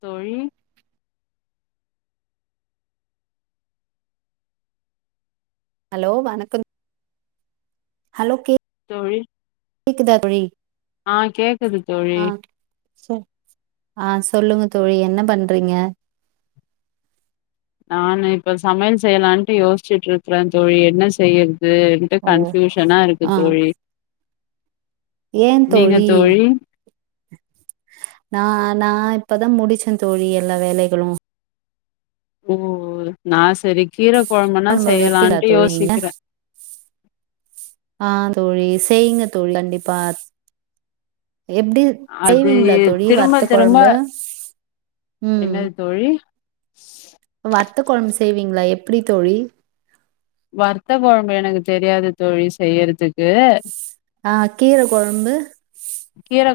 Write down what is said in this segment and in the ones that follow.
தோழி ஹலோ வணக்கம் ஹலோ தோழி கேக்குதா தோழி ஆ கேக்குது தோழி ஆஹ் ஆ சொல்லுங்க தோழி என்ன பண்றீங்க நானு இப்ப சமையல் செய்யலான்ட்டு யோசிச்சுட்டு இருக்குறேன் தோழி என்ன செய்ய றதுட்டு ஓ கன்ஃபியூஷனா இருக்கு ஆ தோழி ஏன் தோழி நா நா இப்பதான் முடிச்சேன் தோழி எல்லா வேலைகளும் ஓ நான் சேரி கீர கொழம்புன்னா கொழம்பு வப்பிங்களா செய்யலான்ட்டு தோழி நீங்க யோசிக்கிறே ஆஹ் தோழி செய்யிங்க தோழி கண்டிப்பா எப்டி அது செய்வீங்களா தோழி வத்த திரும்ப திரும்ப குழம்பு என்னது தோழி வத்த குழம்பு செய்வீங்களா எப்டி தோழி வத்த குழம்பு எனக்கு தெரியாது தோழி செய்றது ஆ கீர குழம்பு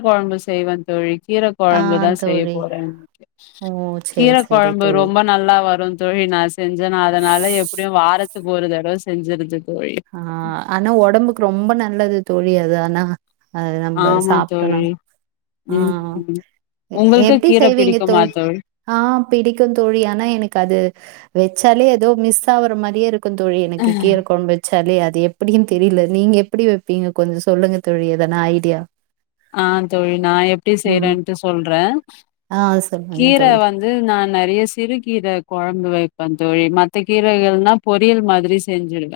குழம்பு செய்வேன் தோழி கீர குழம்பு தான் செய்ய தோழி போறேன் ஓ கீர சேரி சேரி குழம்பு தோழி ரொம்ப நல்லா வரும் தோழி நா செஞ்சேனா அதனால எப்டியும் வாரத்துக்கு ஒரு தடவ செஞ்சிருசி ஆ ஆனா உடம்புக்கு ரொம்ப நல்லது தோழி அது ஆனா அது நம்ப ஆமா சாப்ட்டோன்னா தோழி ம் எ உங்களுக்கு எப்டி கீர செய்வீங்க பிடிக்குமா தோழ் தோழி ஆ பிடிக்கும் தோழி ஆனா எனக்கு அது வெச்சாலே ஏதோ மிஸ் ஆவற மாரியே இருக்கும் தோழி எனக்கு கீரக்கொழம்பு வச் சாலே அது எப்டினு தெரில நீங்க எப்டி வப்பீங்க கொஞ்சோ சொல்லுங்க தோழி எதனா ஐடியா ஆ தோழி நா எப்டி ம். செய்றேன்ட்டு சொல்ற ஆ சொல்லுங்க கீர தோழி. வந்து நா நெறைய சிறுகீர கொழம்பு வப்பேன் தோழி மத்த கீரைகள்னா பொரியல் மாதிரி செஞ்சுடுவ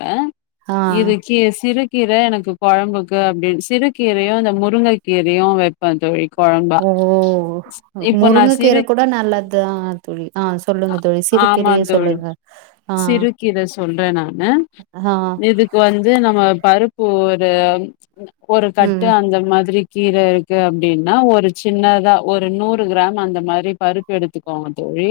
ஆ இதுக்கு சிறு கீர எனக்கு கொழம்புக்கு அப்டின்னு சிறு கீரையு இந்த முருங்கக்கீரையு வப்பேன் தோழி கொழம்பா ஓ இப்போ நா முருங்கக்கீர சிறு கூட நல்லதுதா தோழி ஆ சொல்லுங்க தோழி சிறு கீரையே சொல்லுங்க ஆ சிறு கீர சொல்ற நானு ஆ இதுக்கு வந்து நம்ம பருப்பு ஒரு ஒரு கட்டு ம் அந்த மாதிரி கீர இருக்கு அப்டின்னா ஒரு சின்னதா ஒரு நூறு கிராம் அந்த மாரி பருப்பு எடுத்துக்கோங்க தோழி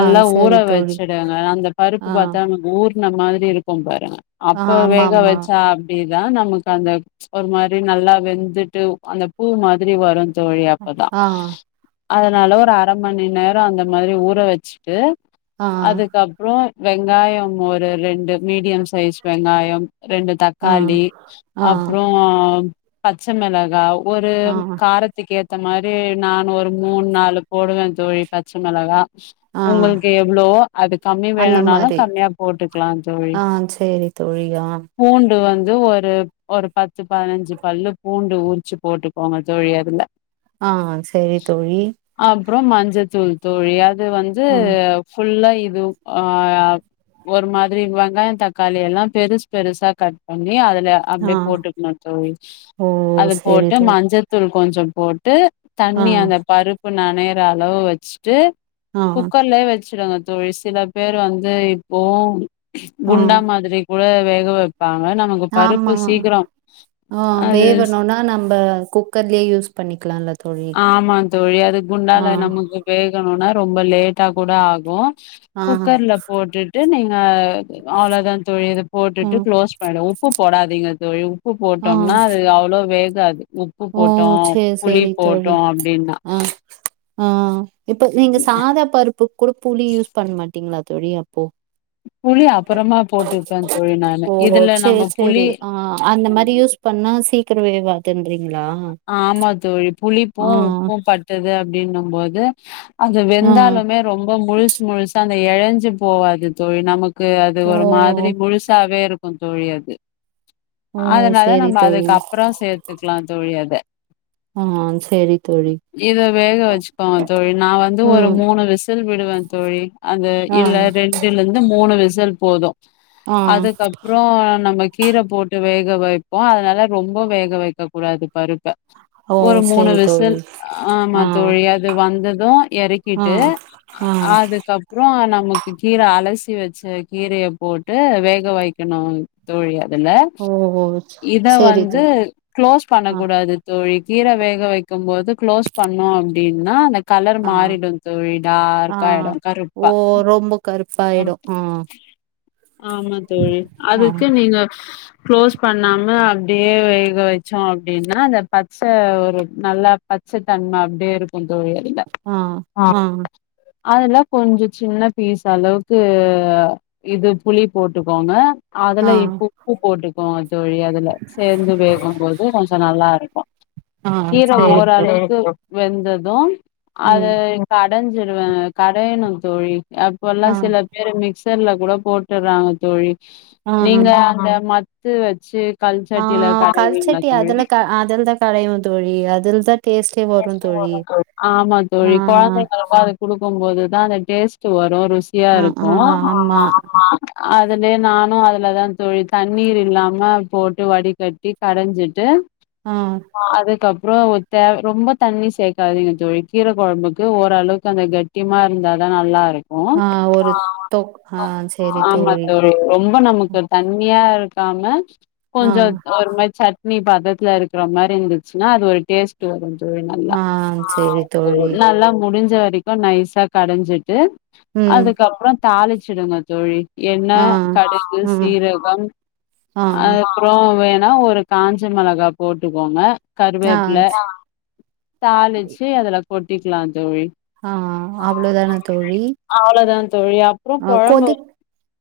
ஆ ஊற சரி தோழி. வச்சுடுங்க அந்த பருப்பு ஆ. பாத்தா நமக்கு ஊறுன மாரி இருக்கும் பாருங்க ஆ அப்போ வேக ஆமாமா வச்சா அப்டிதா நமக்கு அந்த ஒரு மாரி நல்லா வெந்துட்டு அந்த பூ மாதிரி வரும் தோழி அப்பதா ஆ அதனால ஒரு அர மணிநேர அந்த மாரி ஊற வச்சுட்டு ஆ அதுக்கப்புற வெங்காயம் ஒரு ரெண்டு மீடியம் சைஸ் வெங்காயம் ரெண்டு ஆ தக்காளி ஆ அப்புறோ பச்ச மெளகா ஒரு ஆ காரத்துக்கேத் ஏத்த மாரி நானு ஒரு மூணு நாலு போடுவ தோழி பச்ச மெளகா ஆ உங்களுக்கு எவ்வளவோ அது கம்மி அந்த வேணும்னாலு கம்மியா போட்டுக்கலா தோழி செரி தோழி ஆ ஏதோ ஒரு ஒரு பத்து பதினஞ்சு பல்லு பூண்டு உரிச்சு போட்டுக்கோங்க தோழி அதுல ஆ சரி தோழி அப்புற மஞ்சத்தூள் தோழி அது வந்து ம் ஃபுல்லா து ஆ ஒரு மாதிரி வெங்காய தக்காளியெல்லா பெருசு பெருசா கட் பண் ணி அதுல ஆ அப்டே போட்டுக்கணு தோழி ஓ அது சேரி போட்டு தோழி மஞ்சத்தூள் கொஞ்சம் போட் ட்டு ஆ தண்ணி அந்த பருப்பு நெனைற அளவு வச்சுட்டு ஆ குக்கர்லே வச் சிடுங்க தோழி சில பேர் வந்து இப்போ ஆ குண்டா மாதிரி கூட வேக வெப் பாங்க நமக்கு ஆமா பருப்பு சீக்கிரம் ஆ அது வேவணுனா நம்ப குக்கர்லயே யூஸ் பண்ணிக்கலால்ல தோழி ஆமா தோழி அது ஆ குண்டான்ல நமக்கு வேகணு ரா ரொம்ப லேட்டா கூட ஆகு ஆ குக்கர்ல போட்டுட் டு நீங்க அவ்வளோதா தோழி இத போட்டுட்டு ம் க்ளோஸ் பண்ண உப்பு போடாதீங்க தோழி உப்பு ஆ போட்டோம்னா அது அவ்ளோவா வேகாது உப்பு ஓ போட்டோ சேரி புளி சேரி போட்டோ தோழி அப்டின்னா ஆ ஆ இப்ப நீங்க சாதா பருப்புக்கு கூட புளி யூஸ் பண்ண மாட்டீங்களா தோழி அப்போ புளி அப்பறமா போட்டுப்பே தோழி நானு ஓ இதுல நம்ம சேரி புளி சேரி ஆ அந்த மாரி யூஸ் பண் பண்ணா சீக்கிர வேவாது ஆமா தோழி ஆ புளிப்பும் உப்பும் பட்டது அப்டின்னும் போது அது ஆ வெந்தாலுமே ரொம்ப முழுசு முழுசா அந்த எழஞ்சு போவாது தோழி நமக் க்கு அது ஓ ஒரு மாதிரி முழுசாவே இருக்கும் தோழி அது ஓ அதனால சேரி நம்ம தோழி அதுக்கப்புறம் சேத்து ஆ சேரி தோழி இத வேக வச்சுப்பாங்க தோழி நா வந்து ஒரு ம் மூணு விசில் விடுவ தோழி அந்த ஆ இல்ல ரெண்டுலருந்து மூணு விசில் போதும் ஆ அதுக்கப்புறோ நமக் கீர போட்டு வேக வெப்போ அதனால ரொம்ப வேக வக்க கூடாது பருப் பு ஓ ஒரு மூணு சேரி தோழி விசில் ஆமா ஆ தோழி அது வந்ததும் ஆ எறக்கிட்டு அ ஆ அதுக்கப்புறோ நம் நமக்கு கீர அலசி வச்ச கீரய போட்டு வேக வைக்கணு தோழிய இல்ல ஓ ஓ இத சேரி வந்து தோழி க்ளோஸ் ஆ பண்ணக்கூடாது தோழி கீர வேக வைக்கும்போது க்ளோஸ் பண்ணோ அப்டின்னா அந்த கலர் ஆ மாறிடு தோழி ஆ டார்க்கா ஆய்டு ஓ கருப்பா ரொம்ப கருப்பாயிடு ஆ ஆமா தோழி ஆ அதுக்கு நீங்க க்ளோஸ் பண்ணாம அப்டியே வேக வச்சோ அப்டின்னா அந்த பச்ச ஒரு நல்லா பச்சதன்ம அப்டியே இருக்கு கும் தோழி அதுல ஆ ஆ அதுல்ல கொஞ்ச சின்ன பீசு அளவுக்கு இது புளி போட்டுக்கோங்க அதுல ஆ இப்ப்பு போட்டுக்க தோழி அதுல சேர்ந்து வேகும்போது கொஞ்ச நல்லா இருக்கு ஆ கீர சேரி ஓர தோழி அளவுக்கு வெந்ததும் அத ம் கடைஞ்சிருவ கடையணு தோழி இப்பல்லா ஆ சில பேர் மிக்சர்ல கூட போட்டுறாங்க தோழி ஆ ஆ நீங்க அங்க மத் த்து வச்சு ஆ கல்சட்டில கடைவீங்களா கல்சட்டி தோழி அதுல அதல்தா கடைவ தோழி அதுல்தா டேஸ்ட்டே வரு தோழி ஆமா ஆ தோழி கொழந்தைங்களுக்கு அது குடுக்கும் போதுதான் அத டேஸ்ட் வரும் ருசியா ஆ ஆ இருக்கு ஆமா அதலயே நானும் அதுல தா தோழி தண்ணீர் இல்லாம போட்டு வடிகட்டி கடஞ்சிட்டு ஆ அதுக்கப் அப்புற தேவ ரொம்ப தண்ணி சேர்க்காதீங்க தோழி கீரை குழம்புக்கு ஓரளவுக்கு அந்த கட்டியமா இருந்தாதா நல்லா இருக் ஆ ஒரு தொக் அ சேரி ஆமா தோழி ரொம்ப நமக்கு தண்ணியா இருக்காம ஆ கொஞ்ச ஒரு மாதி சத் நீ பதத்துல இருக்கற மாரி இருந்துச்சுன்னா அது ஒரு டேஸ்ட் வருந் நல்லா ஆ சேரி தோழி நல்லா முடிஞ் ஞ்ச வரைக்கு நைசா கடஞ்சிட்டு ம் அதுக்கப்பற தாளிச்சிடுங்க தோழி எண்ண ஆ கடுகு ம் சீரகம் ஆ அதுப்புற வேண் ஒரு காஞ்ச மெளகா போட்டுக்கோங்க ஆ கருவேப்புல ச் தாளிச்சு அதுல கொட்டிக்லா தோழி ஆ அவ்ளோ தானா தோழி அவ்ளோதா தோழி அப்புற ஆ கொழம்ப கொதிக்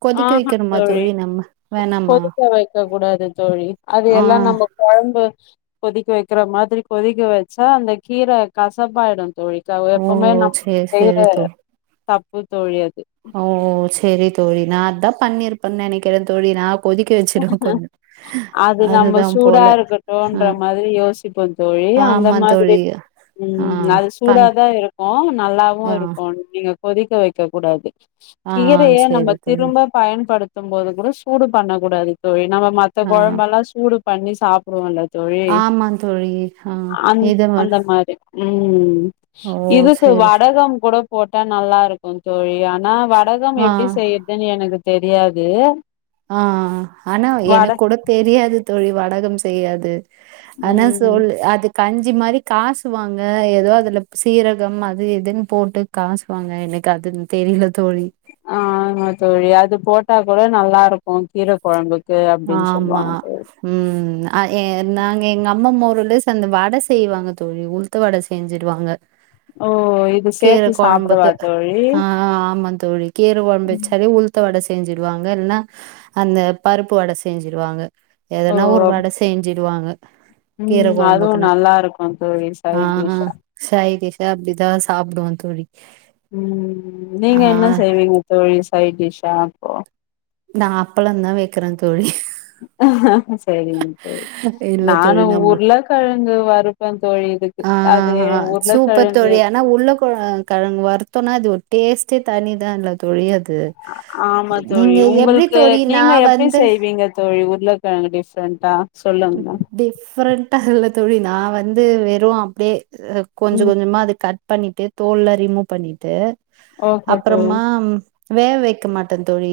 கொதிக்க ஆஹா வைக்கணுமா தோழி நம்ம வேணாமா கொதிக்க வைக்க கூடாது தோழி அது ஆ எல்லா நம்ப கொழம்பு கொதிக்க வைக்கிற மாதிரி கொதிக்க வச்சா அந்த கீர கசப்பாயிடு தோழி எப்பமே நம் ஏ செரி தோல் தப்பு தோழி அ பண்ணிருப்பன் நெனக்குற தோழி நாப் அது நம்ம அதுதா சூடா போல ஆ இருக்கட்டோன்ற மாறி யோசிப்போ தோழி இல்ல அந்த ஆமா மாதிரி தோழி ஆ ம் அது பண் சூடாதா இருக்கு நல்லாவு ஆ இருக்கு நீங்க கொதிக்க வைக்க கூடாது ஆ கீரய நம்ம சேரி தோழி திரும்ப பயன்படுத் தும் போது கூட சூடு பண்ணக் கூடாது தோழி நம்ம மத்த ஆ கொழம்பல்லா சூடு பண்ணி சாப்டுவோலத் தோழி ஆமா தோழி ஆ அந் இத மட் அந்த மாறி ம் ஓ இதுக்கு சேரி வடகம் கூட போட்டா நல்லா இருக்கு தோழி ஆ னா வடகம் ஆ எப்டி செய்றதுனு எனக்கு தெரியாது ஆ ஆனா வட எனக் கூட தெரியாது தோழி வடகம் செய்யாது ஆனா ம் சொல் அதுக் கஞ்சி மாறி காசுவாங்க ஏதோ அதுல சீரகம் அது இதுன் போட்டு காசுவாங்க எனக் அதுன் தெரில தோழி ஆ ஆமா தோழி அது போட்டா கூட நல்லாருக்கு கீரக் கொழம்புக் ஆமா ம் அ ஏ நாங்க எங்க அம்மமா ஒரு லிஸ் அந்த வட செய்வாங்க தோழி உள்த்த வட செஞ்சிருவாங்க ஓ இது சேத்து கீரக் சாப்டவா கொழம்புக்கு தோழி ஆ ஆமா தோழி கீரக் கொழம்பு வச்சாலே உள்த்த வட செஞ் செஞ்சிடுவாங்க இல்னா அந்த பருப்பு வட செஞ்சிருவாங்க ஓ எதனா ஒரு வட சேஞ்சிடுவாங்க கீர ம் அதுவு கொழம்புக்குனா நல்லா இருக்கு தோழி ஆ சைட் டிஷ்ஷா சய்டிஸ் அப்டிதா சாப்டுவோ தோழி உம் ஆ நீங்க என்ன செய்வீங்க தோழி சைடிஸ் அப்போ நா அப்ளதா வக்குறே தோழி ஆ சரிங் இல்ல நானூ தோழி நம்ம உர்ளக்கெழங்கு வறுப்பே தோழி இதுக்கு ஆ அது ஆ உர்ளக்கெழங் சூப்பர் தோழி ஆனா உர்ள்ள கோ கெழங் வருத்தோனா அது ஒரு டேஸ்டே தனிதா இல்ல தோழி அது ஆமா தோழி நீங்க எப்டி உங்ளுக்கு தோழி நா நீங்க எப்டி வந்து செய்வீங்க தோழி உர்ல கெழங் டிப்ரெண்டா டிப்ரெண்டா இல்ல தோழி நா வந்து வெரூ அப்டியே கொஞ்ச ம் கொஞ்சமா அது கட் பண்ணிட் தோல்லா ரிமூவ் பண்ணிட்டு ஓகே தோழி அப்றமா வே வைக்க மாட்டே தோழி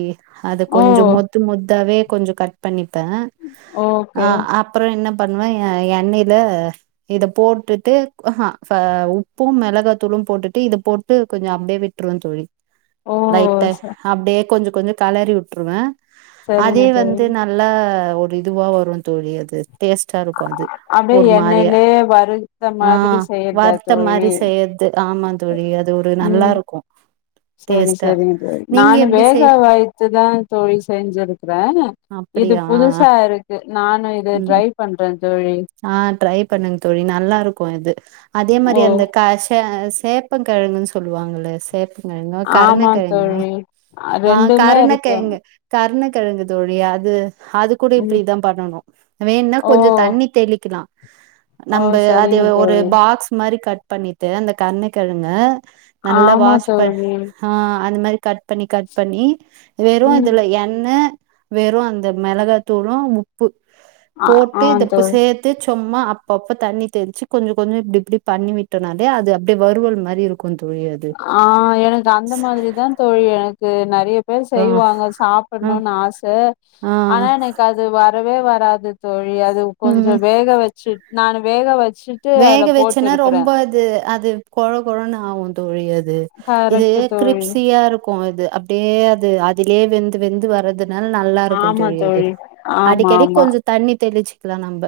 அது ஓ கொஞ்ச மொத்து மொத்தாவே கொஞ்ச கட் பண்ணிப்பே ஓகே அ அப்றோ என்ன பண்ணுவே எண்ணெய்ல இத போட்டுட்டு உப்பூ மெளகாத்தூளு போட்டுட்டு இத போட்டு கொஞ்ச அப்டியே விட்ருவே தோழி ஓ லைட்ட ச அப்டியே கொஞ்ச கொஞ்ச களறி உட்ருவே சரிங்க அதே தோழி வந்து நல்லா ஒரு இதுவா வரூ தோழி அது டேஸ்ட்டா இருக்கு அது அப்டியே ஒரு மாறியா எண்ணெய்லயே வறுத்த ஆ மாதிரி செய்யறதா வர்த தோழி மாறி செய்யற்து ஆமா தோழி அது ஒரு ம் நல்லாருக்கு சரி சரிங்க நானு செய் வேகா வாய்த்துதா தோழி செஞ்சிருக்குறே இது அப்படியா புதுசாருக்கு நானு இத ம் ட்ரை பண்றன் ஆ ட்ரை பண்ணுங் தோழி நல்லாருக்கு இது அதே மாறி ஓ அந்த கா ஷே சேப்பங்கழங்குனு சொல்வாங்ள சேப் ழங்க ஆமா கருணக்கெழங்கா தோழி அ ஆ ரெண்டுமே இருக்கு கருணக்கெழங்கு கருணக் கெழங்கு தோழி அது அது கூட ம் இப்டிதா பண்ணனு வேன்னா ஓ கொஞ்ச தண்ணி தெழிக்கிலா ஓ நம்ப அது சரிங்க ஒரு தோழி பாக்ஸ் மாறி கட் பண்ணிட்டு அந்த கருண்ண கெழங்க நல்லா ஆமா வாஷ் பண் தோழி அ அந்த மாறி கட் பண்ணி கட் பண்ணி வெரூ ம் அதுல எண்ண வெரூ அந்த மெளகாத்தூளு உப்பு ஆ ஆ ப்ப தோழி சேத்து சு சும்மா அப்ப அப்ப தண்ணி தெல்சு கொஞ்ச கொஞ்ச இப்டி இப்டி பண்ணி விட்டோனாலே அது அப்டியே வறுவல் மாரி இருக்கு தோழி அது ஆ எனக்கு அந்த மாரிதா தோழி எனக்கு நறைய பேர் ஆ செய்வாங்க ஆ சாப்பணும்னு ஆச ஆ ஆனா எனக்கு அது வரவே வர ராது தோழி அது கொஞ்ச ம் வேக வச்சுட் நா வேக வச் வேக வச்சுன்னா ரொம்ப அது அது கொழ கொழன்னு ஆகும் தோழி அது இது கரெக்ட்டு தோழி கிரிப்சியா இருக்கு இது அப்டியே அது அதுலயே வெந்து வெந்து வர்றது னால நல்லா இருக்கு தோழி அது ஆமா அடிக்கடி ஆமா கொஞ்ச தண்ணி தெளிச்சிக்கலா நம்ப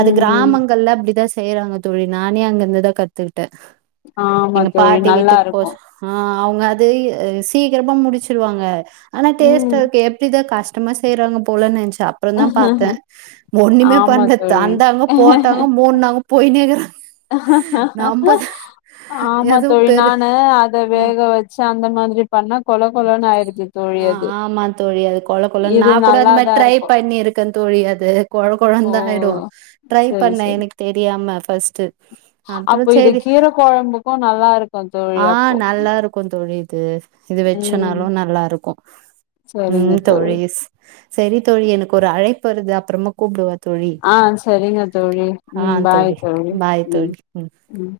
அது ம் கிராமங்கள்ல அப்டி தா செய்யறாங்க தோழி நானே அங்கருந்து தா கத்துக் ட்டே ஆமா எங்க தோழி பாட்டி நல்லா வீட்டுக்கு போ இருக்கு ஆ அவங்க அது சீக்கிரமா முடிச்சுடுவாங்க ஆனா டேஸ்ட் ம் அதுக்கு எப்டி தா கஷ்டமா செய்யறாங்க போலன்னு நெச்சு அப்புற தா பாத்தேன் ஒண்ணுமே ஆமா பண்ணல தோழி வந்தாங்க போட்டாங்க மூடுனாங்க போயினேக்குறாங்க [inaudible] ஆமா எதோ தோழி பெரு நானு அத அ வேக வச்சு அந்த மாரி பண்ணா கொழ கொழன்னு ஆ ஆமா தோழி அது கொழ கொழன்னு நா இது கூட அந்த மாரி நல்லாதா ட்ரை இருக்கு பண்ணிருக்கே தோழி அது கொழ ஓ கொழன்னு தா ஆயிடும் ட்ரை செரி பண்ணன் செரி எனக்கு தெரியாம பஸ்ட்டு அப்பற அப்போ இது சரி கீர கொழம்புக்கு நல்லா இருக்கு தோழி ஆ அப்போ நல்லா இருக்கு தோழி து இது ம் வச்சனாலு நல்லாருக் கு சரிங்க ம் தோழி தோழிஸ் சரி தோழி எனக்கு ஒரு அழைப்பு வருது அப்பறமா கூப்டவா தோழி ஆ சரிங்க தோழி ஆ ம் பாய் தோழி பாய் ம் தோழி ம்